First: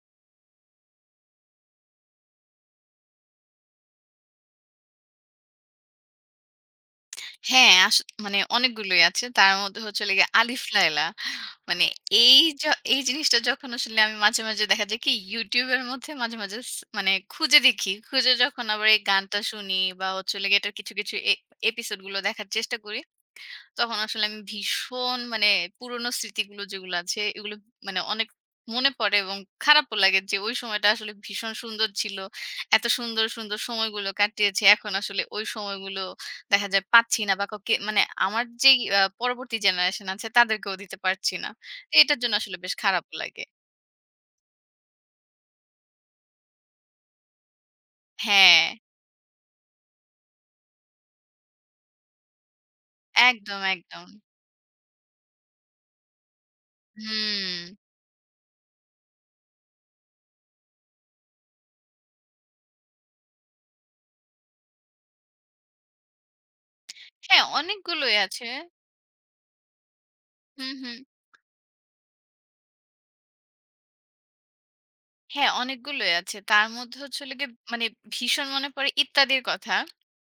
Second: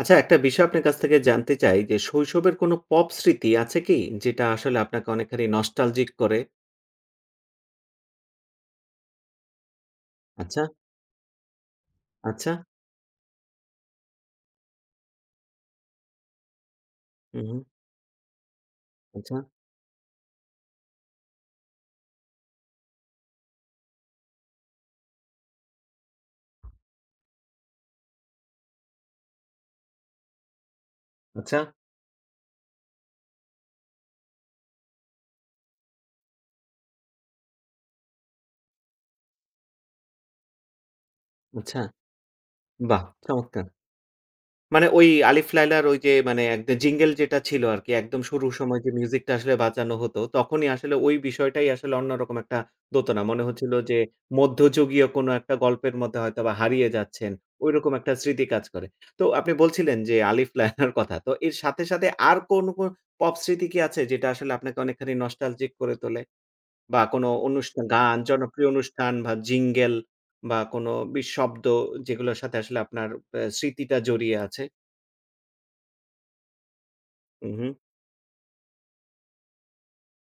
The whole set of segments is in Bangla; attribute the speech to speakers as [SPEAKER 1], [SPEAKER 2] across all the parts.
[SPEAKER 1] আচ্ছা, একটা বিষয় আপনার কাছ থেকে জানতে চাই যে, শৈশবের কোনো পপ স্মৃতি আছে কি? যেটা আসলে আপনাকে অনেকখানি নস্টালজিক করে?
[SPEAKER 2] হ্যাঁ, মানে অনেকগুলোই আছে। তার মধ্যে হচ্ছে হলো গিয়ে 'আলিফ
[SPEAKER 1] আচ্ছা।
[SPEAKER 2] লায়লা।' মানে এই
[SPEAKER 1] আচ্ছা।
[SPEAKER 2] য এই জিনিসটা যখন আসলে আমি মাঝে, মাঝে দেখা যায় কি YouTube এর মধ্যে মাঝে, মাঝে মানে
[SPEAKER 1] হুম,
[SPEAKER 2] খুঁজে
[SPEAKER 1] হুম,
[SPEAKER 2] দেখি। খুঁজে যখন আবার এই
[SPEAKER 1] আচ্ছা।
[SPEAKER 2] গানটা শুনি বা হচ্ছে হলো গিয়ে এটার কিছু, কিছু এপিসোড গুলো দেখার চেষ্টা করি। তখন আসলে আমি ভীষণ মানে পুরোনো স্মৃতিগুলো যেগুলো আছে এগুলো মানে অনেক মনে পড়ে এবং খারাপও লাগে যে ওই সময়টা আসলে ভীষণ
[SPEAKER 1] আচ্ছা।
[SPEAKER 2] সুন্দর ছিল। এত সুন্দর, সুন্দর সময়গুলো কাটিয়েছি। এখন আসলে ওই সময়গুলো দেখা যায় পাচ্ছি না বা কাউকে মানে আমার যেই পরবর্তী জেনারেশন আছে তাদেরকেও দিতে পারছি না।
[SPEAKER 1] আচ্ছা।
[SPEAKER 2] এটার জন্য আসলে বেশ
[SPEAKER 1] বাহ!
[SPEAKER 2] খারাপও লাগে।
[SPEAKER 1] চমৎকার। মানে ওই 'আলিফ লায়লা'র ওই যে মানে একদম জিঙ্গল যেটা ছিল আরকি একদম শুরুর
[SPEAKER 2] হ্যাঁ,
[SPEAKER 1] সময় যে মিউজিকটা আসলে বাজানো হতো, তখনই আসলে ওই বিষয়টাই আসলে অন্যরকম একটা দোতনা। মনে
[SPEAKER 2] একদম,
[SPEAKER 1] হচ্ছিল যে
[SPEAKER 2] একদম।
[SPEAKER 1] মধ্যযুগীয় কোনো একটা গল্পের মধ্যে হয়তোবা হারিয়ে যাচ্ছেন।
[SPEAKER 2] হুম।
[SPEAKER 1] ঐরকম একটা স্মৃতি কাজ করে। তো আপনি বলছিলেন যে 'আলিফ লায়লা'র কথা। তো এর সাথে, সাথে আর কোন পপ স্মৃতি কি আছে যেটা আসলে আপনাকে অনেকখানি নস্টালজিক করে তোলে? বা কোনো
[SPEAKER 2] হ্যাঁ,
[SPEAKER 1] অনুষ্ঠান
[SPEAKER 2] অনেকগুলোই
[SPEAKER 1] গান,
[SPEAKER 2] আছে।
[SPEAKER 1] জনপ্রিয় অনুষ্ঠান বা জিঙ্গল বা
[SPEAKER 2] হুম,
[SPEAKER 1] কোনো
[SPEAKER 2] হুম।
[SPEAKER 1] বি শব্দ যেগুলোর সাথে আসলে আপনার স্মৃতিটা জড়িয়ে আছে?
[SPEAKER 2] হ্যাঁ, অনেকগুলোই আছে। তার মধ্যে হচ্ছে হলো গিয়ে
[SPEAKER 1] হুম, হুম।
[SPEAKER 2] মানে ভীষণ মনে পড়ে 'ইত্যাদির' কথা।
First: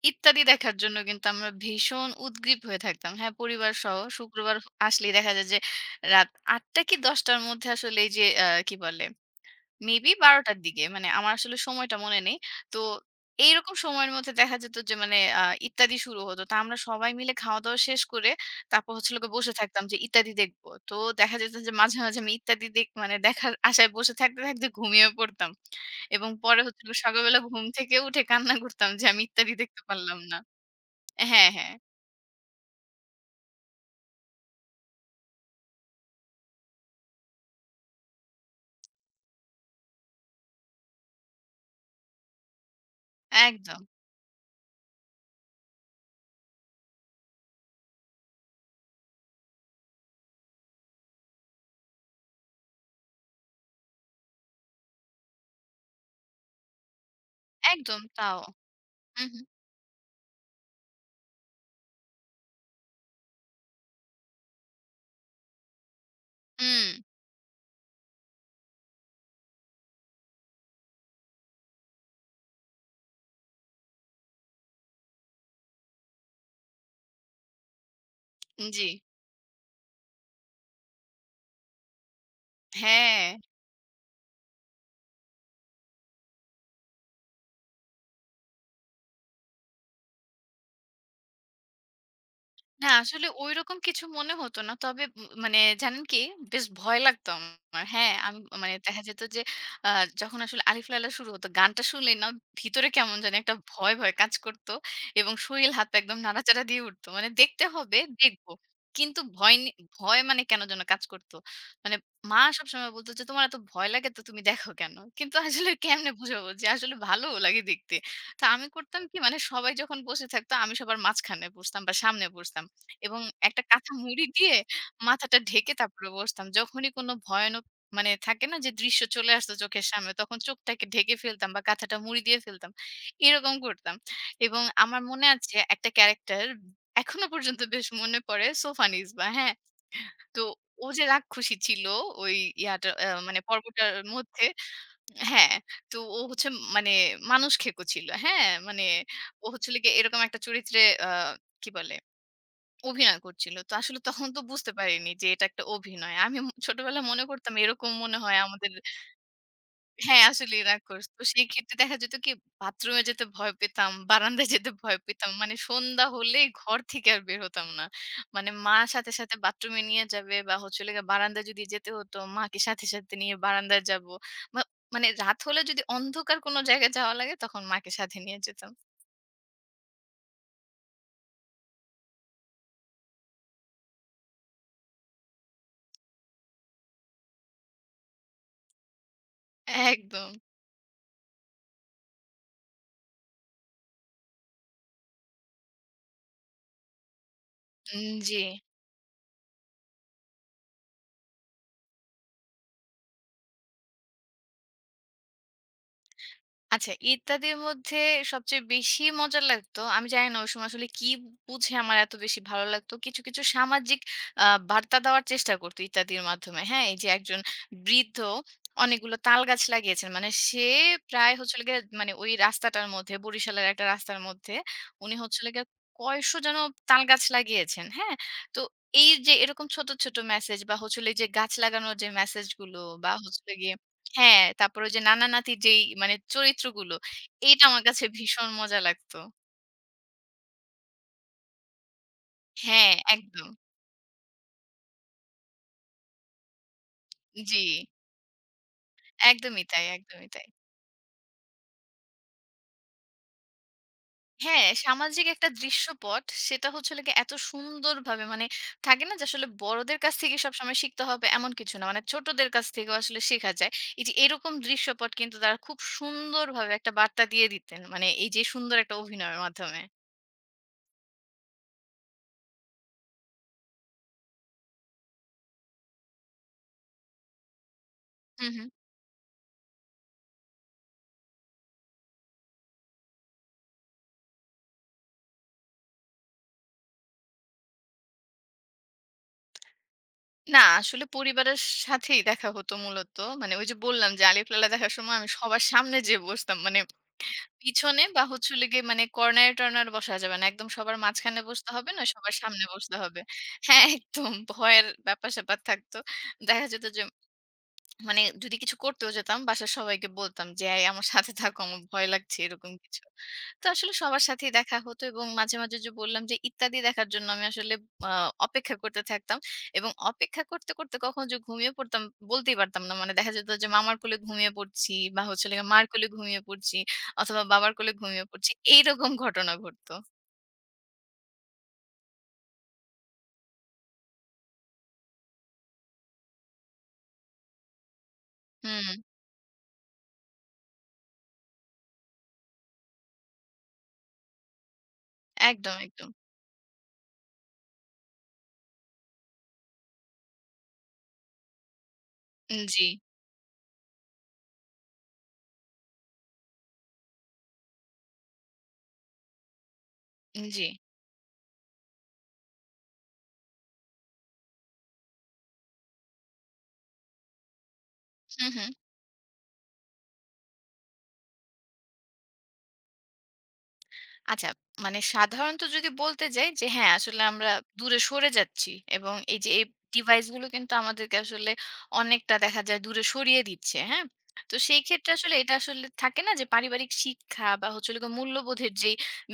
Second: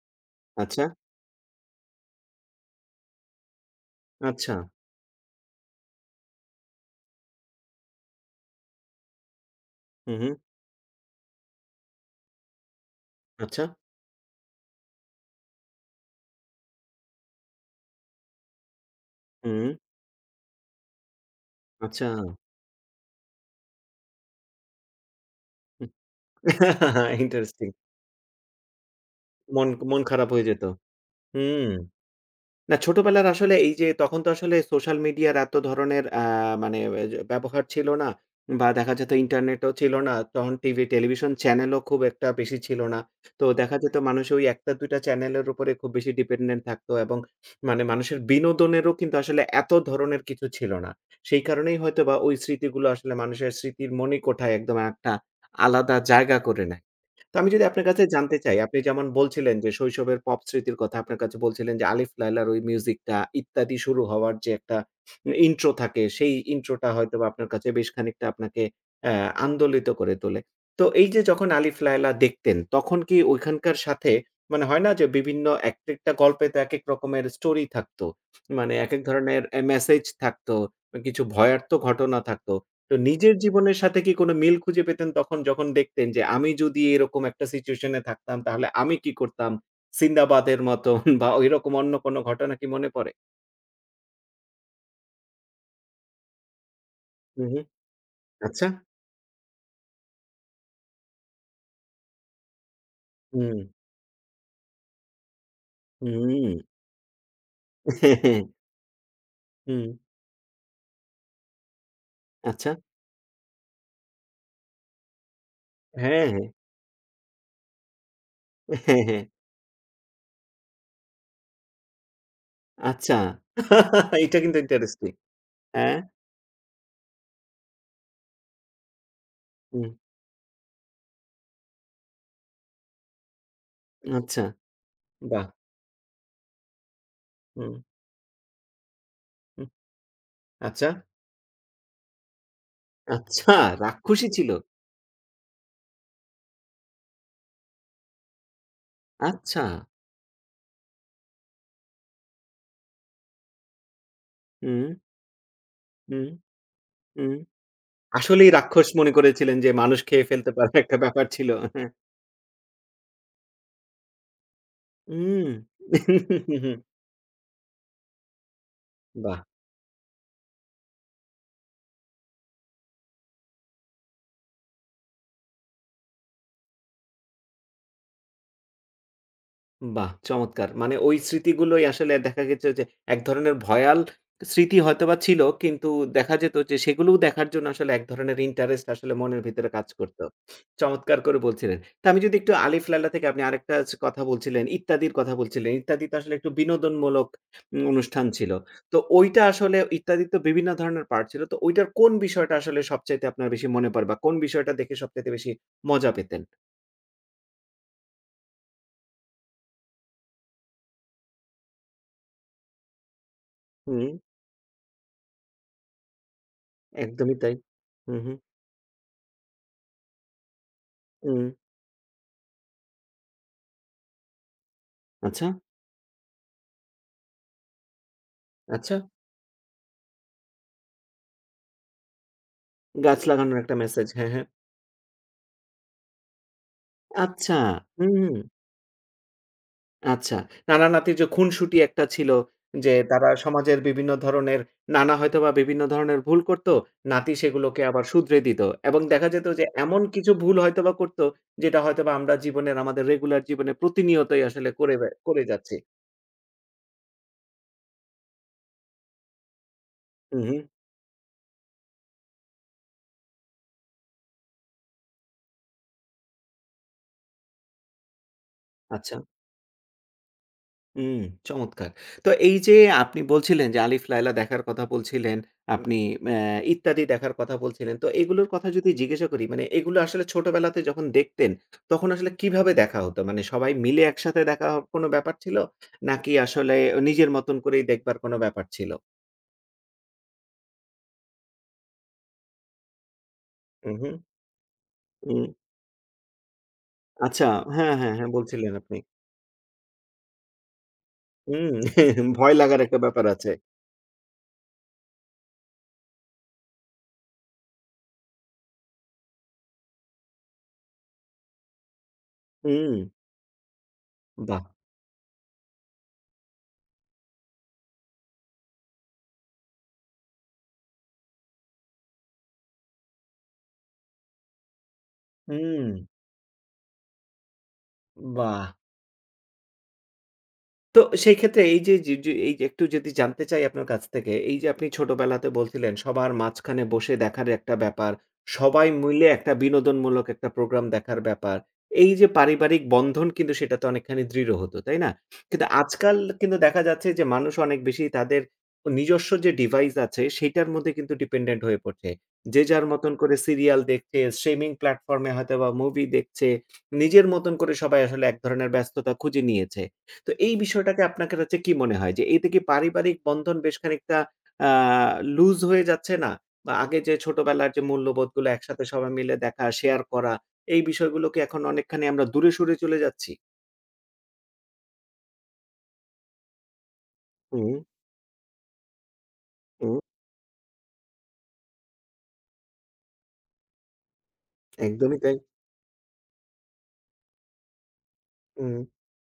[SPEAKER 2] 'ইত্যাদি' দেখার
[SPEAKER 1] আচ্ছা।
[SPEAKER 2] জন্য কিন্তু আমরা ভীষণ উদগ্রীব হয়ে থাকতাম। হ্যাঁ, পরিবারসহ
[SPEAKER 1] আচ্ছা।
[SPEAKER 2] শুক্রবার আসলেই দেখা যায় যে রাত ৮:০০ কি ১০:০০ র মধ্যে আসলে এই যে কি বলে মেবি
[SPEAKER 1] হুম, হুম।
[SPEAKER 2] ১২:০০ র দিকে। মানে আমার আসলে সময়টা মনে নেই। তো
[SPEAKER 1] আচ্ছা।
[SPEAKER 2] এইরকম সময়ের মধ্যে দেখা যেত যে মানে ইত্যাদি শুরু হতো। তা আমরা সবাই মিলে খাওয়া-দাওয়া শেষ করে তারপর হচ্ছে হলো গিয়ে বসে
[SPEAKER 1] হুম।
[SPEAKER 2] থাকতাম যে ইত্যাদি দেখব। তো দেখা যেত যে মাঝে,
[SPEAKER 1] আচ্ছা।
[SPEAKER 2] মাঝে আমি ইত্যাদি দেখার আশায় বসে থাকতে, থাকতে ঘুমিয়ে পড়তাম। এবং পরে হচ্ছে হলো সকালবেলা ঘুম
[SPEAKER 1] ইন্টারেস্টিং।
[SPEAKER 2] থেকে উঠে কান্না করতাম যে আমি ইত্যাদি
[SPEAKER 1] মন
[SPEAKER 2] দেখতে
[SPEAKER 1] মন
[SPEAKER 2] পারলাম
[SPEAKER 1] খারাপ
[SPEAKER 2] না।
[SPEAKER 1] হয়ে যেত।
[SPEAKER 2] হ্যাঁ,
[SPEAKER 1] হুম।
[SPEAKER 2] হ্যাঁ।
[SPEAKER 1] না ছোটবেলার আসলে এই যে তখন তো আসলে সোশ্যাল মিডিয়ার এত ধরনের মানে যে ব্যবহার ছিল না বা দেখা যেত ইন্টারনেটও ছিল না। তখন টিভি, টেলিভিশন চ্যানেলও খুব একটা বেশি ছিল না। তো দেখা
[SPEAKER 2] একদম,
[SPEAKER 1] যেত মানুষ ওই ১ টা ২ টা চ্যানেলের উপরে খুব বেশি ডিপেন্ডেন্ট থাকতো এবং মানে মানুষের বিনোদনেরও কিন্তু আসলে এত ধরনের কিছু ছিল না। সেই কারণেই হয়তোবা ওই স্মৃতিগুলো আসলে মানুষের স্মৃতির মণিকোঠায় একদম একটা আলাদা জায়গা করে নেয়। তো আমি যদি আপনার
[SPEAKER 2] একদম
[SPEAKER 1] কাছে জানতে
[SPEAKER 2] তাও।
[SPEAKER 1] চাই, আপনি যেমন
[SPEAKER 2] হু, হু।
[SPEAKER 1] বলছিলেন যে শৈশবের পপ স্মৃতির কথা আপনার কাছে বলছিলেন যে 'আলিফ লায়লার' ওই মিউজিকটা ইত্যাদি শুরু হওয়ার যে একটা ইন্ট্রো থাকে, সেই
[SPEAKER 2] হুম,
[SPEAKER 1] ইন্ট্রোটা হয়তোবা আপনার কাছে বেশ খানিকটা আপনাকে অ্যা আন্দোলিত করে তোলে। তো এই যে যখন 'আলিফ লায়লা' দেখতেন, তখন কি ওইখানকার সাথে মানে হয় না যে বিভিন্ন একেকটা গল্পে তো একেক রকমের স্টোরি থাকতো। মানে
[SPEAKER 2] জি।
[SPEAKER 1] একেক ধরনের মেসেজ থাকতো, কিছু ভয়ার্থ ঘটনা থাকতো। তো
[SPEAKER 2] হ্যাঁ।
[SPEAKER 1] নিজের জীবনের সাথে কি কোনো মিল খুঁজে পেতেন তখন যখন দেখতেন যে, আমি যদি এরকম একটা সিচুয়েশন এ থাকতাম তাহলে আমি কি করতাম? 'সিন্দাবাদের' মতন বা ঐরকম অন্য কোনো ঘটনা কি
[SPEAKER 2] না,
[SPEAKER 1] মনে পড়ে?
[SPEAKER 2] আসলে ঐরকম কিছু মনে হতো না। তবে মানে জানেন কি? বেশ ভয় লাগতো
[SPEAKER 1] হু, হু।
[SPEAKER 2] আমার। হ্যাঁ, আমি
[SPEAKER 1] আচ্ছা।
[SPEAKER 2] মানে দেখা যেত যে আ যখন আসলে 'আলিফ লায়লা' শুরু হতো, গানটা শুনলেই না ভিতরে কেমন জানি একটা
[SPEAKER 1] হুম,
[SPEAKER 2] ভয়, ভয় কাজ করত এবং শরীর হাত পা একদম
[SPEAKER 1] হুম,
[SPEAKER 2] নাড়াচাড়া দিয়ে উঠত। মানে দেখতে হবে, দেখব। কিন্তু
[SPEAKER 1] হুম।
[SPEAKER 2] ভয় মানে কেন যেন কাজ করত। মানে মা
[SPEAKER 1] আচ্ছা।
[SPEAKER 2] সবসময় বলত যে, "তোমার এত ভয় লাগে তো তুমি দেখো কেন?" কিন্তু আসলে কেমনে
[SPEAKER 1] হ্যাঁ, হ্যাঁ।
[SPEAKER 2] বুঝাবো যে আসলে ভালোও লাগে দেখতে। তো আমি করতাম
[SPEAKER 1] হ্যাঁ,
[SPEAKER 2] কি?
[SPEAKER 1] হ্যাঁ।
[SPEAKER 2] মানে সবাই যখন বসে থাকতো, আমি সবার মাঝখানে বসতাম বা সামনে বসতাম।
[SPEAKER 1] আচ্ছা।
[SPEAKER 2] এবং একটা কাঁচা মুড়ি
[SPEAKER 1] এটা
[SPEAKER 2] দিয়ে
[SPEAKER 1] কিন্তু ইন্টারেস্টিং।
[SPEAKER 2] মাথাটা ঢেকে
[SPEAKER 1] হ্যাঁ।
[SPEAKER 2] তারপরে বসতাম। যখনই কোনো ভয়ানক মানে থাকে না যে দৃশ্য চলে আসতো চোখের
[SPEAKER 1] হুম।
[SPEAKER 2] সামনে তখন চোখটাকে ঢেকে ফেলতাম বা কাঁথাটা মুড়ি দিয়ে ফেলতাম। এরকম করতাম।
[SPEAKER 1] আচ্ছা।
[SPEAKER 2] এবং আমার মনে
[SPEAKER 1] বাহ!
[SPEAKER 2] আছে একটা ক্যারাক্টার এখনো পর্যন্ত
[SPEAKER 1] হুম,
[SPEAKER 2] বেশ মনে পড়ে সোফান ইসবা, হ্যাঁ?
[SPEAKER 1] হুম,
[SPEAKER 2] তো ও
[SPEAKER 1] আচ্ছা।
[SPEAKER 2] যে রাক্ষসী ছিল ওই ইয়াটা মানে
[SPEAKER 1] আচ্ছা
[SPEAKER 2] পর্বটার
[SPEAKER 1] রাক্ষসী
[SPEAKER 2] মধ্যে
[SPEAKER 1] ছিল?
[SPEAKER 2] হ্যাঁ, তো ও হচ্ছে মানে মানুষ খেকো ছিল, হ্যাঁ? মানে ও
[SPEAKER 1] আচ্ছা।
[SPEAKER 2] হচ্ছিল গিয়ে এরকম একটা চরিত্রে আ কি বলে অভিনয় করছিল। তো আসলে তখন তো বুঝতে
[SPEAKER 1] হুম,
[SPEAKER 2] পারিনি যে এটা একটা অভিনয়।
[SPEAKER 1] হুম,
[SPEAKER 2] আমি ছোটবেলায় মনে
[SPEAKER 1] হুম।
[SPEAKER 2] করতাম এরকম মনে হয়
[SPEAKER 1] আসলেই
[SPEAKER 2] আমাদের
[SPEAKER 1] রাক্ষস মনে করেছিলেন যে মানুষ
[SPEAKER 2] হ্যাঁ,
[SPEAKER 1] খেয়ে ফেলতে
[SPEAKER 2] আসলেই
[SPEAKER 1] পারে একটা
[SPEAKER 2] রাক্ষস। তো
[SPEAKER 1] ব্যাপার
[SPEAKER 2] সেই
[SPEAKER 1] ছিল।
[SPEAKER 2] ক্ষেত্রে
[SPEAKER 1] হ্যাঁ।
[SPEAKER 2] দেখা যেত কি বাথরুমে যেতে ভয় পেতাম, বারান্দায় যেতে ভয় পেতাম।
[SPEAKER 1] হুম।
[SPEAKER 2] মানে সন্ধ্যা হলেই ঘর থেকে আর বের হতাম না। মানে মা সাথে, সাথে
[SPEAKER 1] বাহ!
[SPEAKER 2] বাথরুমে নিয়ে যাবে বা হচ্ছে হলো গিয়ে বারান্দায় যদি যেতে হতো মাকে সাথে, সাথে নিয়ে বারান্দায় যাব। মা মানে রাত হলে যদি অন্ধকার কোনো জায়গায় যাওয়া লাগে তখন মাকে সাথে নিয়ে যেতাম।
[SPEAKER 1] বাহ! চমৎকার। মানে ওই স্মৃতিগুলোই আসলে দেখা গেছে যে এক ধরনের ভয়াল স্মৃতি হয়তোবা ছিল। কিন্তু দেখা যেত যে সেগুলোও দেখার জন্য আসলে এক ধরনের ইন্টারেস্ট আসলে মনের ভিতরে কাজ করত।
[SPEAKER 2] একদম।
[SPEAKER 1] চমৎকার করে বলছিলেন। তো আমি যদি একটু 'আলিফ লায়লা' থেকে আপনি আরেকটা ছ কথা বলছিলেন, 'ইত্যাদি'র কথা বলছিলেন। 'ইত্যাদি' তো আসলে একটু বিনোদনমূলক
[SPEAKER 2] উম
[SPEAKER 1] অনুষ্ঠান
[SPEAKER 2] জি।
[SPEAKER 1] ছিল। তো ওইটা আসলে 'ইত্যাদি'র তো বিভিন্ন ধরনের পার্ট ছিল। তো ওইটার কোন বিষয়টা আসলে সবচাইতে আপনার বেশি মনে পড়ে বা কোন বিষয়টা দেখে সবচাইতে বেশি মজা পেতেন?
[SPEAKER 2] আচ্ছা, ইত্যাদির মধ্যে সবচেয়ে বেশি মজা লাগতো আমি জানি না ওই সময় আসলে কি বুঝে আমার এত বেশি ভালো লাগতো। কিছু, কিছু সামাজিক
[SPEAKER 1] হুম,
[SPEAKER 2] আ বার্তা দেওয়ার চেষ্টা করত ইত্যাদির মাধ্যমে। হ্যাঁ? এই যে
[SPEAKER 1] একদমই
[SPEAKER 2] একজন
[SPEAKER 1] তাই। হু,
[SPEAKER 2] বৃদ্ধ
[SPEAKER 1] হু।
[SPEAKER 2] অনেকগুলো তাল গাছ লাগিয়েছেন। মানে সে প্রায়
[SPEAKER 1] হুম।
[SPEAKER 2] হচ্ছে হলো গিয়ে মানে ওই রাস্তাটার মধ্যে বরিশালের একটা রাস্তার মধ্যে উনি হচ্ছে
[SPEAKER 1] আচ্ছা,
[SPEAKER 2] হলো গিয়ে কয়শো যেন তাল গাছ লাগিয়েছেন। হ্যাঁ? তো
[SPEAKER 1] আচ্ছা।
[SPEAKER 2] এই যে এরকম ছোট, ছোট মেসেজ বা হচ্ছে হলো এই যে গাছ লাগানোর যে মেসেজ গুলো বা
[SPEAKER 1] গাছ
[SPEAKER 2] হচ্ছে হলো
[SPEAKER 1] লাগানোর
[SPEAKER 2] গিয়ে
[SPEAKER 1] একটা মেসেজ। হ্যাঁ,
[SPEAKER 2] হ্যাঁ,
[SPEAKER 1] হ্যাঁ।
[SPEAKER 2] তারপরে ওই যে নানা-নাতির যেই মানে চরিত্রগুলো,
[SPEAKER 1] আচ্ছা।
[SPEAKER 2] এইটা আমার কাছে
[SPEAKER 1] হুম। হুম,
[SPEAKER 2] ভীষণ মজা লাগতো।
[SPEAKER 1] আচ্ছা। নানা-নাতির যে খুনসুটি একটা ছিল
[SPEAKER 2] হ্যাঁ,
[SPEAKER 1] যে তারা
[SPEAKER 2] একদম।
[SPEAKER 1] সমাজের বিভিন্ন ধরনের নানা হয়তোবা বিভিন্ন ধরনের ভুল করত। নাতি
[SPEAKER 2] জি,
[SPEAKER 1] সেগুলোকে আবার শুধরে দিত। এবং দেখা যেত
[SPEAKER 2] একদমই
[SPEAKER 1] যে
[SPEAKER 2] তাই,
[SPEAKER 1] এমন
[SPEAKER 2] একদমই
[SPEAKER 1] কিছু
[SPEAKER 2] তাই।
[SPEAKER 1] ভুল হয়তোবা করত যেটা হয়তোবা আমরা জীবনের আমাদের রেগুলার জীবনে প্রতিনিয়তই
[SPEAKER 2] হ্যাঁ,
[SPEAKER 1] আসলে করে বে
[SPEAKER 2] সামাজিক
[SPEAKER 1] করে
[SPEAKER 2] একটা
[SPEAKER 1] যাচ্ছি।
[SPEAKER 2] দৃশ্যপট সেটা হচ্ছে হলো গিয়ে এত সুন্দরভাবে মানে থাকে না যে আসলে বড়দের কাছ থেকে
[SPEAKER 1] হুম, হুম।
[SPEAKER 2] সবসময় শিখতে হবে এমন কিছু না। মানে ছোটদের কাছ থেকেও আসলে শেখা যায়। এই যে এরকম দৃশ্যপট কিন্তু তারা খুব সুন্দরভাবে একটা বার্তা দিয়ে দিতেন। মানে এই যে সুন্দর একটা
[SPEAKER 1] আচ্ছা।
[SPEAKER 2] অভিনয়ের মাধ্যমে।
[SPEAKER 1] হুম, চমৎকার। তো এই যে আপনি বলছিলেন যে 'আলিফ লায়লা' দেখার কথা বলছিলেন, হুম। আপনি অ্যা 'ইত্যাদি' দেখার কথা বলছিলেন। তো
[SPEAKER 2] হু,
[SPEAKER 1] এগুলোর
[SPEAKER 2] হু।
[SPEAKER 1] কথা যদি জিজ্ঞাসা করি মানে এগুলো আসলে ছোটবেলাতে যখন দেখতেন, তখন আসলে কিভাবে দেখা হতো? মানে সবাই মিলে একসাথে দেখা হ কোনো ব্যাপার ছিল? নাকি আসলে নিজের মতন করেই দেখবার কোনো ব্যাপার ছিল?
[SPEAKER 2] না, আসলে পরিবারের সাথেই দেখা হতো মূলত। মানে ওই যে
[SPEAKER 1] হুম,
[SPEAKER 2] বললাম
[SPEAKER 1] হুম,
[SPEAKER 2] যে, 'আলিফ লায়লা' দেখার সময় আমি
[SPEAKER 1] হুম।
[SPEAKER 2] সবার সামনে যেয়ে বসতাম। মানে
[SPEAKER 1] আচ্ছা, হ্যাঁ,
[SPEAKER 2] পিছনে
[SPEAKER 1] হ্যাঁ,
[SPEAKER 2] বা
[SPEAKER 1] হ্যাঁ,
[SPEAKER 2] হচ্ছে হলো
[SPEAKER 1] বলছিলেন
[SPEAKER 2] গিয়ে
[SPEAKER 1] আপনি।
[SPEAKER 2] মানে কর্নারে-টর্নারে বসা যাবে না। একদম সবার মাঝখানে বসতে
[SPEAKER 1] হুম,
[SPEAKER 2] হবে না, সবার
[SPEAKER 1] ভয়
[SPEAKER 2] সামনে
[SPEAKER 1] লাগার
[SPEAKER 2] বসতে
[SPEAKER 1] একটা
[SPEAKER 2] হবে।
[SPEAKER 1] ব্যাপার আছে।
[SPEAKER 2] হ্যাঁ, একদম ভয়ের ব্যাপার-স্যাপার থাকতো। দেখা যেত যে মানে যদি কিছু করতেও যেতাম, বাসার সবাইকে বলতাম যে, "এই আমার সাথে থাকো, আমার ভয় লাগছে," এরকম
[SPEAKER 1] হুম,
[SPEAKER 2] কিছু। তো আসলে সবার সাথেই
[SPEAKER 1] বাহ!
[SPEAKER 2] দেখা হতো এবং মাঝে, মাঝে যে বললাম যে, ইত্যাদি দেখার জন্য আমি আসলে আ অপেক্ষা করতে থাকতাম এবং অপেক্ষা করতে, করতে কখন যে ঘুমিয়ে পড়তাম বলতেই পারতাম না। মানে দেখা যেত যে মামার কোলে ঘুমিয়ে পড়ছি বা হচ্ছে হলো গিয়ে মার
[SPEAKER 1] হুম,
[SPEAKER 2] কোলে ঘুমিয়ে পড়ছি অথবা বাবার কোলে ঘুমিয়ে পড়ছি।
[SPEAKER 1] বাহ!
[SPEAKER 2] এইরকম ঘটনা ঘটতো।
[SPEAKER 1] তো সেই ক্ষেত্রে এই যে একটু যদি জানতে চাই আপনার কাছ থেকে, এই যে আপনি ছোটবেলাতে বলছিলেন সবার মাঝখানে বসে দেখার একটা ব্যাপার, সবাই
[SPEAKER 2] হুম,
[SPEAKER 1] মিলে একটা বিনোদনমূলক একটা প্রোগ্রাম দেখার ব্যাপার। এই যে পারিবারিক বন্ধন কিন্তু সেটাতে অনেকখানি দৃঢ় হতো, তাই না? কিন্তু
[SPEAKER 2] একদম, একদম।
[SPEAKER 1] আজকাল কিন্তু দেখা যাচ্ছে যে মানুষ অনেক বেশি তাদের নিজস্ব যে ডিভাইস আছে সেটার মধ্যে কিন্তু ডিপেন্ডেন্ট হয়ে পড়ছে। যে
[SPEAKER 2] জি,
[SPEAKER 1] যার মতন করে সিরিয়াল দেখছে, স্ট্রিমিং প্ল্যাটফর্ম এ হয়তোবা মুভি দেখছে। নিজের মতন করে সবাই আসলে এক ধরনের ব্যস্ততা খুঁজে নিয়েছে। তো এই
[SPEAKER 2] জি।
[SPEAKER 1] বিষয়টাকে আপনাকে কাছে কি মনে হয় যে এতে কি পারিবারিক বন্ধন বেশ খানিকটা আ লুজ হয়ে যাচ্ছে না? বা আগে যে ছোটবেলার যে
[SPEAKER 2] হু,
[SPEAKER 1] মূল্যবোধগুলো
[SPEAKER 2] হু।
[SPEAKER 1] একসাথে সবাই মিলে দেখা, শেয়ার করা এই বিষয়গুলো কি এখন অনেকখানি আমরা দূরে সরে চলে যাচ্ছি?
[SPEAKER 2] আচ্ছা, মানে সাধারণত যদি বলতে যাই যে হ্যাঁ, আসলে আমরা
[SPEAKER 1] হুম,
[SPEAKER 2] দূরে সরে যাচ্ছি এবং এই যে এই
[SPEAKER 1] হুম,
[SPEAKER 2] ডিভাইসগুলো কিন্তু আমাদেরকে আসলে অনেকটা দেখা যায় দূরে সরিয়ে দিচ্ছে, হ্যাঁ? তো সেই ক্ষেত্রে
[SPEAKER 1] একদমই
[SPEAKER 2] আসলে
[SPEAKER 1] তাই।
[SPEAKER 2] এটা আসলে থাকে না যে পারিবারিক শিক্ষা বা হচ্ছে হলো গিয়ে মূল্যবোধের
[SPEAKER 1] হুম,
[SPEAKER 2] যে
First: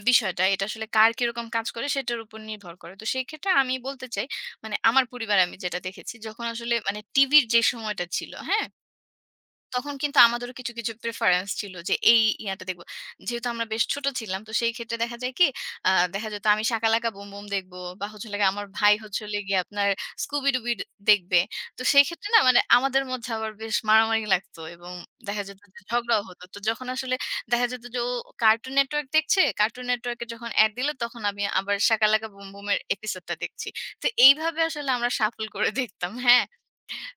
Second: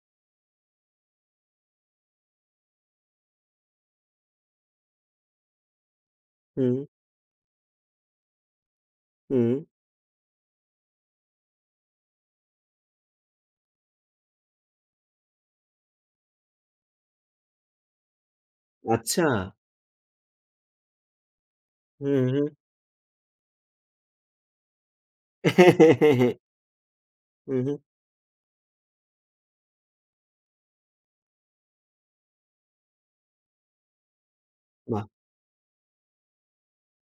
[SPEAKER 2] বিষয়টা, এটা আসলে কার কিরকম কাজ করে সেটার উপর নির্ভর করে। তো সেই ক্ষেত্রে আমি বলতে চাই মানে আমার পরিবারে আমি যেটা দেখেছি যখন আসলে
[SPEAKER 1] হুম,
[SPEAKER 2] মানে টিভির যে সময়টা ছিল, হ্যাঁ?
[SPEAKER 1] হুম।
[SPEAKER 2] তখন কিন্তু আমাদেরও কিছু, কিছু প্রেফারেন্স ছিল যে এই ইয়াটা দেখব। যেহেতু আমরা বেশ ছোট ছিলাম তো সেই ক্ষেত্রে দেখা যায় কি? দেখা যেত আমি "শাকালাকা বুম বুম" দেখব বা হচ্ছে হলো গিয়ে আমার ভাই হচ্ছে
[SPEAKER 1] আচ্ছা।
[SPEAKER 2] হলো গিয়ে আপনার "স্কুবি ডুবি" দেখবে। তো সেই
[SPEAKER 1] হুম,
[SPEAKER 2] ক্ষেত্রে না
[SPEAKER 1] হুম।
[SPEAKER 2] মানে আমাদের মধ্যে আবার বেশ মারামারি লাগতো এবং দেখা যেত যে ঝগড়াও হতো। তো যখন আসলে
[SPEAKER 1] হুম,
[SPEAKER 2] দেখা
[SPEAKER 1] হুম।
[SPEAKER 2] যেত যে ও কার্টুন নেটওয়ার্ক দেখছে, কার্টুন নেটওয়ার্কে যখন এড দিল তখন আমি আবার "শাকালাকা বুম বুম" এর এপিসোডটা দেখছি। তো এইভাবে আসলে
[SPEAKER 1] বাহ!
[SPEAKER 2] আমরা শাফল করে দেখতাম। হ্যাঁ?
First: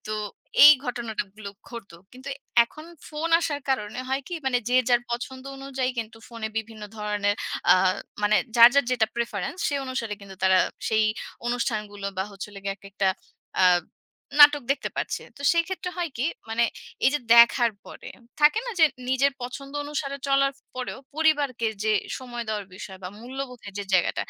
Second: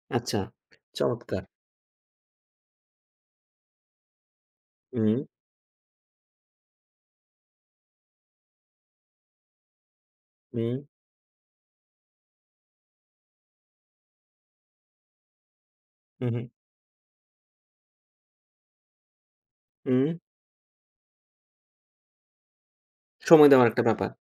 [SPEAKER 2] তো
[SPEAKER 1] আচ্ছা।
[SPEAKER 2] এই ঘটনাটা
[SPEAKER 1] চমৎকার।
[SPEAKER 2] গুলো ঘটতো। কিন্তু এখন ফোন আসার কারণে হয় কি মানে যে যার
[SPEAKER 1] হুম,
[SPEAKER 2] পছন্দ অনুযায়ী কিন্তু ফোনে বিভিন্ন ধরনের আ মানে যার, যার যেটা প্রেফারেন্স সে অনুসারে কিন্তু তারা
[SPEAKER 1] হুম,
[SPEAKER 2] সেই অনুষ্ঠানগুলো বা হচ্ছে হলো গিয়ে একেকটা আ নাটক দেখতে পাচ্ছে। তো সেই ক্ষেত্রে হয় কি
[SPEAKER 1] হুম, হুম,
[SPEAKER 2] মানে এই যে দেখার পরে থাকে না যে নিজের পছন্দ
[SPEAKER 1] হুম।
[SPEAKER 2] অনুসারে চলার পরেও পরিবারকে যে সময় দেওয়ার বিষয় বা
[SPEAKER 1] সময় দেওয়ার
[SPEAKER 2] মূল্যবোধের যে
[SPEAKER 1] একটা ব্যাপার।
[SPEAKER 2] জায়গাটা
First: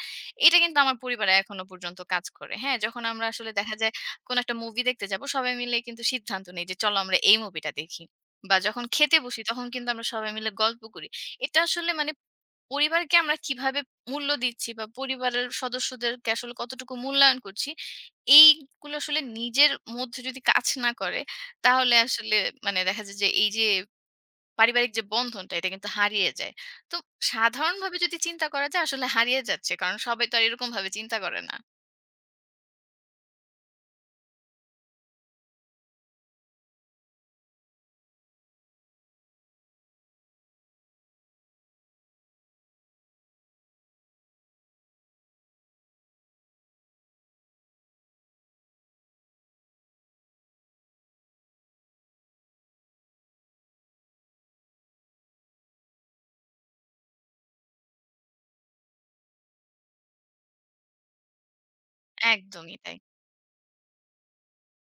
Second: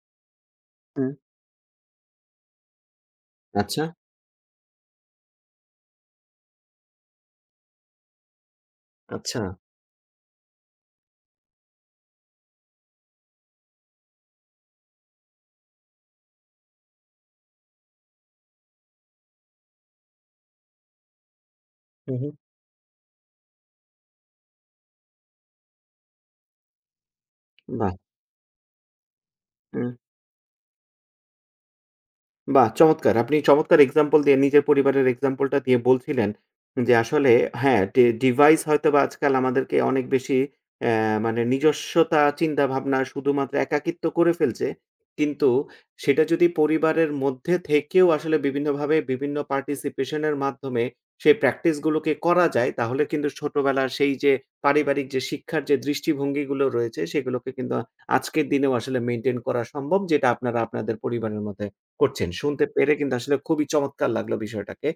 [SPEAKER 2] এটা কিন্তু আমার
[SPEAKER 1] হুম।
[SPEAKER 2] পরিবারে এখনো পর্যন্ত কাজ করে। হ্যাঁ? যখন আমরা আসলে দেখা
[SPEAKER 1] আচ্ছা,
[SPEAKER 2] যায় কোনো একটা মুভি দেখতে যাবো, সবাই মিলে কিন্তু সিদ্ধান্ত নেই যে, "চলো আমরা এই মুভিটা দেখি।" বা যখন খেতে বসি,
[SPEAKER 1] আচ্ছা।
[SPEAKER 2] তখন কিন্তু আমরা সবাই মিলে গল্প করি। এটা আসলে মানে পরিবারকে আমরা কিভাবে মূল্য দিচ্ছি বা পরিবারের সদস্যদেরকে আসলে কতটুকু মূল্যায়ন করছি, এইগুলো আসলে নিজের মধ্যে যদি কাজ না করে, তাহলে
[SPEAKER 1] হুম, হুম।
[SPEAKER 2] আসলে মানে দেখা যায় যে, এই যে পারিবারিক যে বন্ধনটা, এটা কিন্তু হারিয়ে যায়। তো
[SPEAKER 1] বাহ!
[SPEAKER 2] সাধারণভাবে যদি চিন্তা করা যায়, আসলে হারিয়ে যাচ্ছে।
[SPEAKER 1] হুম।
[SPEAKER 2] কারণ সবাই তো আর এরকমভাবে চিন্তা করে না।
[SPEAKER 1] বাহ! চমৎকার। আপনি চমৎকার এক্সাম্পল দিয়ে নিজের পরিবারের এক্সাম্পলটা দিয়ে বলছিলেন যে আসলে হ্যাঁ, ডি ডিভাইস হয়তোবা আজকাল আমাদেরকে অনেক বেশি অ্যা মানে নিজস্বতা চিন্তাভাবনা শুধুমাত্র একাকিত্ব করে ফেলছে। কিন্তু সেটা যদি পরিবারের মধ্যে থেকেও আসলে বিভিন্নভাবে বিভিন্ন পার্টিসিপেশন এর মাধ্যমে সেই প্র্যাকটিস গুলোকে করা যায় তাহলে কিন্তু ছোটবেলার সেই যে পারিবারিক যে শিক্ষার যে দৃষ্টিভঙ্গিগুলো রয়েছে সেগুলোকে কিন্তু আজকের দিনেও আসলে মেইনটেইন করা সম্ভব যেটা আপনারা আপনাদের পরিবারের মধ্যে করছেন। শুনতে
[SPEAKER 2] একদমই
[SPEAKER 1] পেরে
[SPEAKER 2] তাই।
[SPEAKER 1] কিন্তু আসলে খুবই চমৎকার লাগলো বিষয়টাকে।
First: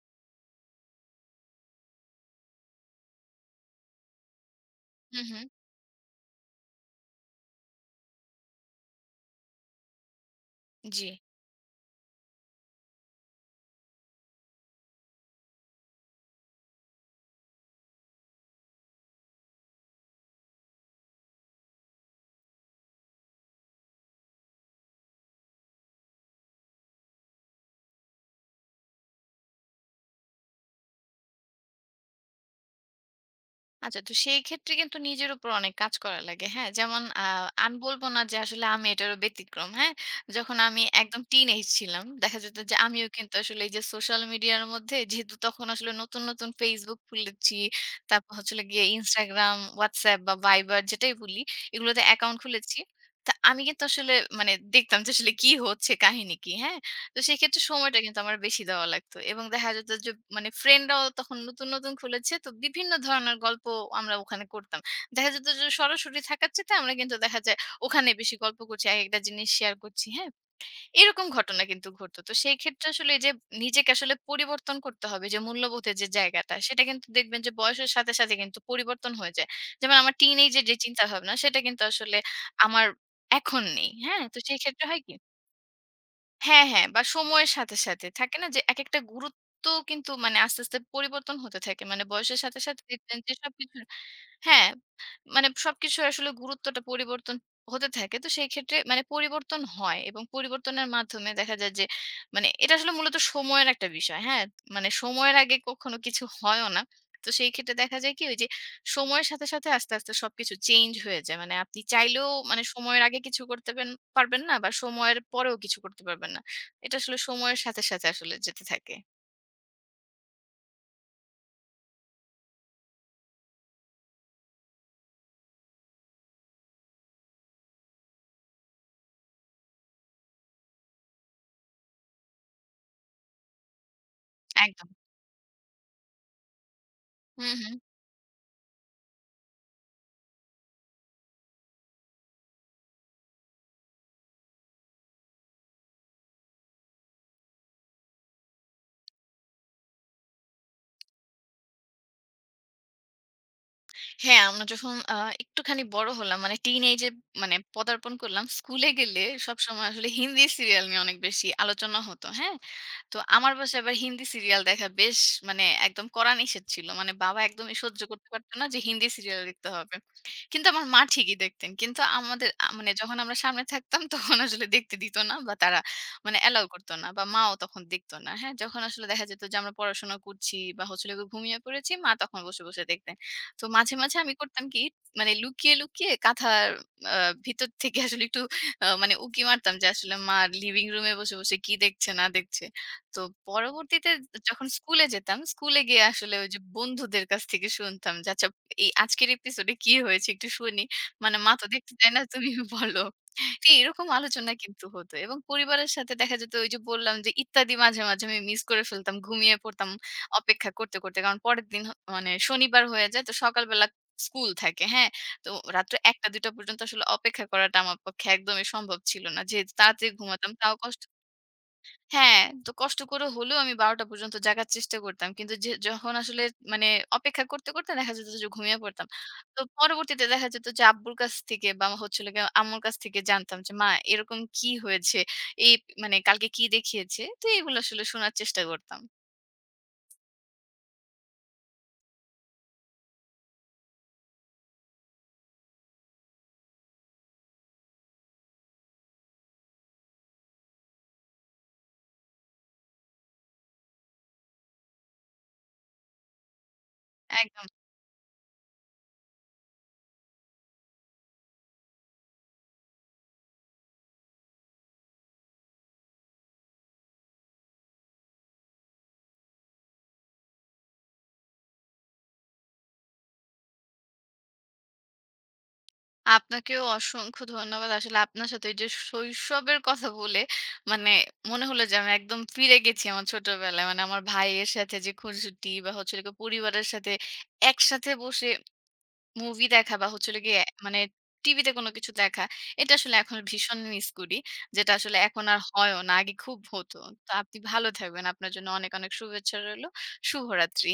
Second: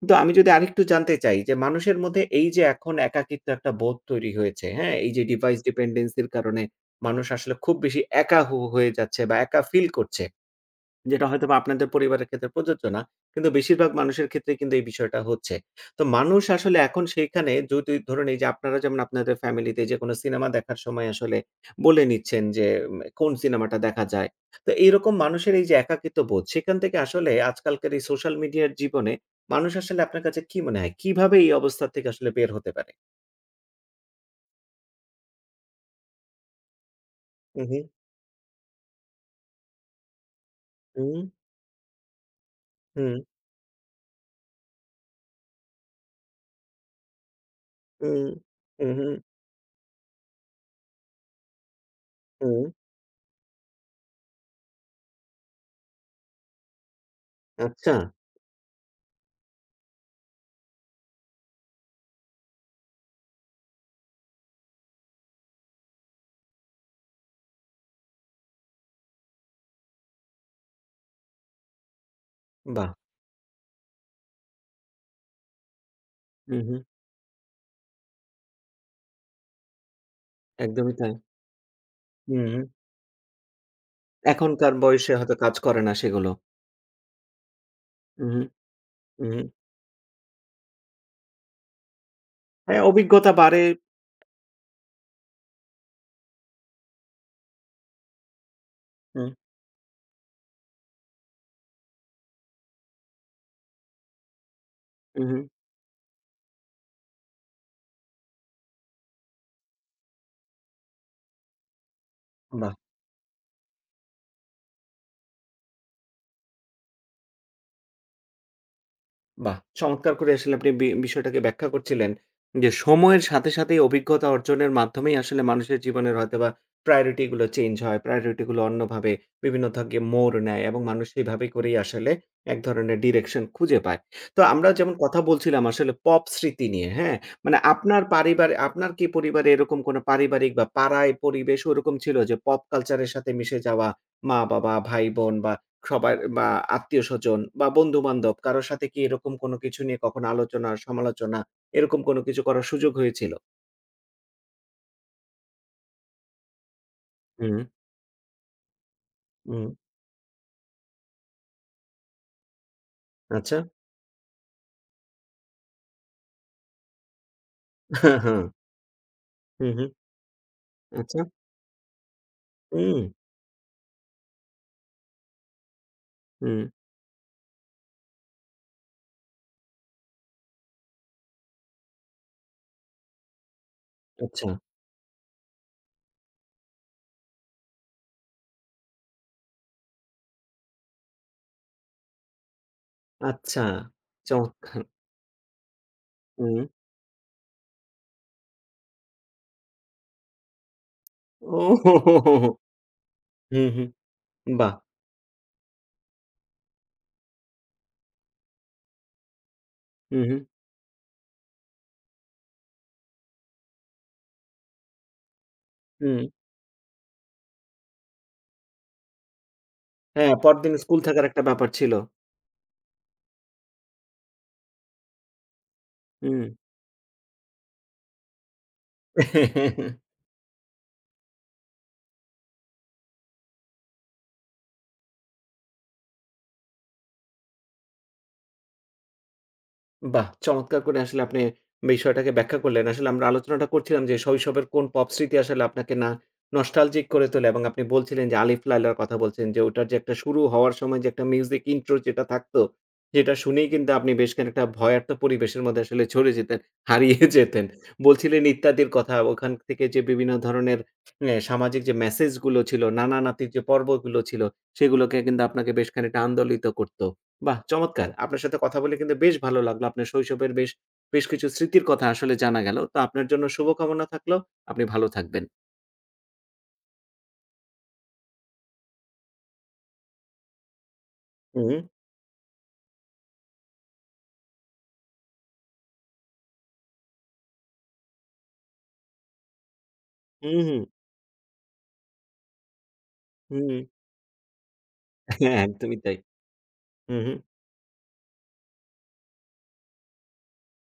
[SPEAKER 1] কিন্তু আমি যদি আরেকটু জানতে চাই যে মানুষের মধ্যে এই যে এখন একাকিত্ব একটা বোধ তৈরি হয়েছে, হ্যাঁ? এই
[SPEAKER 2] হু,
[SPEAKER 1] যে
[SPEAKER 2] হু।
[SPEAKER 1] ডিভাইস ডিপেন্ডেন্সি র কারণে মানুষ আসলে খুব বেশি একা হ হয়ে যাচ্ছে বা একা ফিল করছে।
[SPEAKER 2] জি।
[SPEAKER 1] যেটা হয়তোবা আপনাদের পরিবারের ক্ষেত্রে প্রযোজ্য না। কিন্তু বেশিরভাগ মানুষের ক্ষেত্রেই কিন্তু এই বিষয়টা হচ্ছে। তো মানুষ আসলে এখন সেইখানে যদি ধরুন এই যে আপনারা যেমন আপনাদের ফ্যামিলিতে যেকোনো সিনেমা দেখার সময় আসলে বলে নিচ্ছেন যে কোন সিনেমাটা দেখা যায়। তো এইরকম মানুষের এই যে একাকিত্ব বোধ সেখান থেকে আসলে আজকালকার এই সোশ্যাল মিডিয়ার জীবনে মানুষ আসলে আপনার কাছে কি মনে হয়? কিভাবে এই অবস্থা থেকে আসলে বের হতে পারে?
[SPEAKER 2] আচ্ছা, তো সেই ক্ষেত্রে কিন্তু নিজের উপর অনেক কাজ করা লাগে। হ্যাঁ? যেমন
[SPEAKER 1] হু,
[SPEAKER 2] আমি
[SPEAKER 1] হু,
[SPEAKER 2] বলব না যে আসলে আমি এটারও ব্যতিক্রম। হ্যাঁ? যখন আমি
[SPEAKER 1] হুম,
[SPEAKER 2] একদম টিনএজ ছিলাম, দেখা যেত যে আমিও
[SPEAKER 1] হুম,
[SPEAKER 2] কিন্তু আসলে এই যে সোশ্যাল মিডিয়ার মধ্যে যেহেতু তখন আসলে নতুন, নতুন Facebook খুলেছি,
[SPEAKER 1] হুম,
[SPEAKER 2] তারপর হচ্ছে হলো গিয়ে
[SPEAKER 1] হুম, হুম,
[SPEAKER 2] Instagram, WhatsApp বা Viber যেটাই বলি, এগুলোতে অ্যাকাউন্ট
[SPEAKER 1] হুম।
[SPEAKER 2] খুলেছি। তা আমি কিন্তু আসলে মানে দেখতাম যে আসলে কি হচ্ছে, কাহিনী কি? হ্যাঁ? তো সেক্ষেত্রে
[SPEAKER 1] আচ্ছা,
[SPEAKER 2] সময়টা কিন্তু আমার বেশি দেওয়া লাগতো। এবং দেখা যেত যে মানে ফ্রেন্ডরাও তখন নতুন, নতুন খুলেছে। তো বিভিন্ন ধরনের গল্প আমরা ওখানে করতাম। দেখা যেত যে সরাসরি থাকার চাইতে আমরা কিন্তু দেখা যায় ওখানে বেশি গল্প করছি, একেকটা জিনিস শেয়ার করছি, হ্যাঁ? এরকম ঘটনা কিন্তু ঘটতো। তো সেই ক্ষেত্রে
[SPEAKER 1] বাহ!
[SPEAKER 2] আসলে এই যে নিজেকে আসলে পরিবর্তন করতে হবে যে মূল্যবোধের যে জায়গাটা,
[SPEAKER 1] হু, হু,
[SPEAKER 2] সেটা কিন্তু দেখবেন যে বয়সের সাথে, সাথে কিন্তু পরিবর্তন হয়ে যায়। যেমন আমার টিনেজ এর যে
[SPEAKER 1] একদমই তাই।
[SPEAKER 2] চিন্তাভাবনা সেটা কিন্তু আসলে
[SPEAKER 1] হু, হু।
[SPEAKER 2] আমার এখন নেই, হ্যাঁ? তো সেই
[SPEAKER 1] এখনকার
[SPEAKER 2] ক্ষেত্রে হয় কি
[SPEAKER 1] বয়সে হয়তো কাজ করে না সেগুলো।
[SPEAKER 2] হ্যাঁ, হ্যাঁ বা সময়ের সাথে, সাথে থাকে
[SPEAKER 1] উহু,
[SPEAKER 2] না যে একেকটা
[SPEAKER 1] উহু।
[SPEAKER 2] গুরুত্ব কিন্তু মানে আস্তে, আস্তে পরিবর্তন হতে থাকে। মানে বয়সের সাথে, সাথে
[SPEAKER 1] হ্যাঁ,
[SPEAKER 2] দেখবেন
[SPEAKER 1] অভিজ্ঞতা
[SPEAKER 2] যে
[SPEAKER 1] বাড়ে।
[SPEAKER 2] সবকিছুর হ্যাঁ, মানে সবকিছুর আসলে গুরুত্বটা পরিবর্তন হতে থাকে। তো সেই ক্ষেত্রে মানে
[SPEAKER 1] হুম।
[SPEAKER 2] পরিবর্তন হয় এবং পরিবর্তনের মাধ্যমে দেখা যায় যে মানে এটা আসলে মূলত সময়ের একটা বিষয়। হ্যাঁ? মানে সময়ের
[SPEAKER 1] উহু।
[SPEAKER 2] আগে কখনো কিছু হয়ও না। তো সেই ক্ষেত্রে দেখা যায় কি ওই যে সময়ের সাথে, সাথে আস্তে, আস্তে সবকিছু চেঞ্জ হয়ে যায়। মানে আপনি চাইলেও মানে
[SPEAKER 1] বাহ!
[SPEAKER 2] সময়ের আগে কিছু করতে পারবেন না বা সময়ের পরেও কিছু করতে পারবেন না। এটা আসলে সময়ের সাথে, সাথে আসলে যেতে থাকে।
[SPEAKER 1] বাহ! চমৎকার করে আসলে আপনি বি বিষয়টাকে ব্যাখ্যা করছিলেন। যে সময়ের সাথে সাথেই অভিজ্ঞতা অর্জনের মাধ্যমেই আসলে মানুষের জীবনের হয়তোবা প্রায়োরিটি গুলো চেঞ্জ হয়। প্রায়োরিটি গুলো অন্যভাবে বিভিন্ন থাকে মোড় নেয় এবং মানুষ সেভাবে করেই আসলে এক ধরনের ডিরেকশন খুঁজে পায়। তো আমরা
[SPEAKER 2] একদম।
[SPEAKER 1] যেমন কথা বলছিলাম আসলে পপ স্মৃতি নিয়ে, হ্যাঁ?
[SPEAKER 2] হু,
[SPEAKER 1] মানে
[SPEAKER 2] হু।
[SPEAKER 1] আপনার পারিবার আপনার কি পরিবারে এরকম কোনো পারিবারিক বা পাড়ায় পরিবেশ ওরকম ছিল যে পপ কালচার এর সাথে মিশে যাওয়া মা-বাবা, ভাই-বোন বা সবার বা আত্মীয়স্বজন বা বন্ধু-বান্ধব কারো সাথে কি এরকম কোনো কিছু নিয়ে কখনো আলোচনা, সমালোচনা এরকম কোনো কিছু করার সুযোগ হয়েছিল?
[SPEAKER 2] হ্যাঁ, আমরা যখন একটুখানি বড় হলাম মানে টিনেজে মানে
[SPEAKER 1] হুম।
[SPEAKER 2] পদার্পণ করলাম, স্কুলে গেলে
[SPEAKER 1] হুম,
[SPEAKER 2] সবসময় আসলে হিন্দি সিরিয়াল নিয়ে অনেক বেশি আলোচনা হতো। হ্যাঁ? তো আমার
[SPEAKER 1] আচ্ছা।
[SPEAKER 2] বাসায় আবার হিন্দি সিরিয়াল দেখা বেশ মানে একদম কড়া নিষেধ ছিল। মানে বাবা একদমই সহ্য
[SPEAKER 1] হ্যাঁ
[SPEAKER 2] করতে
[SPEAKER 1] হ্যাঁ
[SPEAKER 2] পারত না যে হিন্দি সিরিয়াল দেখতে
[SPEAKER 1] হুম, হুম,
[SPEAKER 2] হবে। কিন্তু আমার মা
[SPEAKER 1] আচ্ছা।
[SPEAKER 2] ঠিকই দেখতেন। কিন্তু আমাদের মানে
[SPEAKER 1] হুম,
[SPEAKER 2] যখন আমরা সামনে থাকতাম তখন আসলে দেখতে দিত না বা তারা মানে
[SPEAKER 1] হুম,
[SPEAKER 2] অ্যালাও করত না বা মাও তখন দেখত না। হ্যাঁ? যখন আসলে দেখা যেত যে আমরা পড়াশোনা করছি বা হচ্ছে হলো গিয়ে ঘুমিয়ে পড়েছি, মা তখন বসে, বসে দেখতেন। তো মাঝে, মাঝে আমি
[SPEAKER 1] আচ্ছা,
[SPEAKER 2] করতাম কি মানে লুকিয়ে, লুকিয়ে কাঁথার আ ভিতর থেকে আসলে একটু মানে উঁকি মারতাম যে আসলে মা লিভিং রুমে বসে, বসে কি দেখছে না দেখছে। তো
[SPEAKER 1] আচ্ছা।
[SPEAKER 2] পরবর্তীতে যখন
[SPEAKER 1] চমৎকার!
[SPEAKER 2] স্কুলে যেতাম, স্কুলে গিয়ে আসলে ওই যে
[SPEAKER 1] হুম।
[SPEAKER 2] বন্ধুদের কাছ থেকে শুনতাম যে, "আচ্ছা এই আজকের এপিসোডে কি হয়েছে একটু শুনি। মানে মা তো দেখতে চায় না তুমি
[SPEAKER 1] ওহোহোহো!
[SPEAKER 2] বলো।" তো
[SPEAKER 1] হুম, হুম,
[SPEAKER 2] এরকম আলোচনা
[SPEAKER 1] বাহ!
[SPEAKER 2] কিন্তু হতো এবং পরিবারের সাথে দেখা যেত ওই যে বললাম যে ইত্যাদি মাঝে, মাঝে আমি মিস করে ফেলতাম। ঘুমিয়ে পড়তাম
[SPEAKER 1] হুম, হুম,
[SPEAKER 2] অপেক্ষা করতে, করতে। কারণ পরের দিন মানে শনিবার হয়ে যায় তো সকালবেলা স্কুল থাকে, হ্যাঁ? তো রাত্র
[SPEAKER 1] হুম।
[SPEAKER 2] ১:০০-২:০০ পর্যন্ত আসলে অপেক্ষা করাটা আমার পক্ষে একদমই সম্ভব ছিল না। যেহেতু তাড়াতাড়ি
[SPEAKER 1] হ্যাঁ,
[SPEAKER 2] ঘুমাতাম
[SPEAKER 1] পরদিন
[SPEAKER 2] তাও
[SPEAKER 1] স্কুল
[SPEAKER 2] কষ্ট
[SPEAKER 1] থাকার একটা ব্যাপার ছিল।
[SPEAKER 2] হ্যাঁ, তো কষ্ট করে হলেও আমি ১২টা পর্যন্ত জাগার চেষ্টা করতাম। কিন্তু যে যখন আসলে মানে অপেক্ষা করতে, করতে দেখা যেত যে ঘুমিয়ে পড়তাম। তো
[SPEAKER 1] হুম।
[SPEAKER 2] পরবর্তীতে দেখা যেত যে আব্বুর কাছ থেকে বা হচ্ছে হলো গিয়ে আম্মুর কাছ থেকে জানতাম যে, "মা এরকম কি হয়েছে? এই মানে কালকে কি দেখিয়েছে?" তো এগুলো আসলে শোনার চেষ্টা করতাম।
[SPEAKER 1] বাহ! চমৎকার করে আসলে আপনি বিষয়টাকে ব্যাখ্যা করলেন। আসলে আমরা আলোচনাটা করছিলাম যে শৈশবের কোন পপ স্মৃতি আসলে আপনাকে না নস্টালজিক করে তোলে এবং আপনি বলছিলেন যে 'আলিফ লায়লার' কথা বলছেন যে ওটার যে একটা শুরু হওয়ার সময় যে একটা মিউজিক ইন্ট্রো যেটা থাকতো, যেটা শুনেই কিন্তু আপনি বেশ খানিকটা ভয়ার্ত পরিবেশের মধ্যে আসলে চলে যেতেন, হারিয়ে যেতেন।
[SPEAKER 2] একদম।
[SPEAKER 1] বলছিলেন ইত্যাদির কথা, ওখান থেকে যে বিভিন্ন ধরনের সামাজিক যে মেসেজগুলো ছিল, নানা-নাতির যে পর্বগুলো ছিল, সেগুলোকে কিন্তু আপনাকে বেশ খানিকটা আন্দোলিত করত। বাহ! চমৎকার। আপনার সাথে কথা বলে কিন্তু বেশ ভালো লাগলো। আপনার শৈশবের বেশ, বেশ কিছু স্মৃতির কথা আসলে জানা গেল। তো আপনার জন্য শুভকামনা থাকলো। আপনি ভালো থাকবেন।
[SPEAKER 2] আপনাকেও অসংখ্য ধন্যবাদ। আসলে আপনার সাথে এই যে শৈশবের কথা বলে মানে মনে
[SPEAKER 1] হুম,
[SPEAKER 2] হলো যে আমি একদম ফিরে গেছি আমার ছোটবেলায়। মানে আমার ভাইয়ের সাথে যে খুনসুটি বা হচ্ছে হলো গিয়ে পরিবারের সাথে একসাথে বসে মুভি দেখা বা হচ্ছে হলো গিয়ে
[SPEAKER 1] হুম, হুম,
[SPEAKER 2] মানে টিভিতে কোনো কিছু দেখা। এটা আসলে এখন
[SPEAKER 1] হুম।
[SPEAKER 2] ভীষণ মিস করি। যেটা আসলে এখন
[SPEAKER 1] হ্যাঁ,
[SPEAKER 2] আর
[SPEAKER 1] একদমই
[SPEAKER 2] হয়ও না।
[SPEAKER 1] তাই।
[SPEAKER 2] আগে খুব হতো।
[SPEAKER 1] হু,
[SPEAKER 2] তো
[SPEAKER 1] হু।
[SPEAKER 2] আপনি ভালো থাকবেন। আপনার জন্য অনেক, অনেক শুভেচ্ছা রইলো। শুভরাত্রি।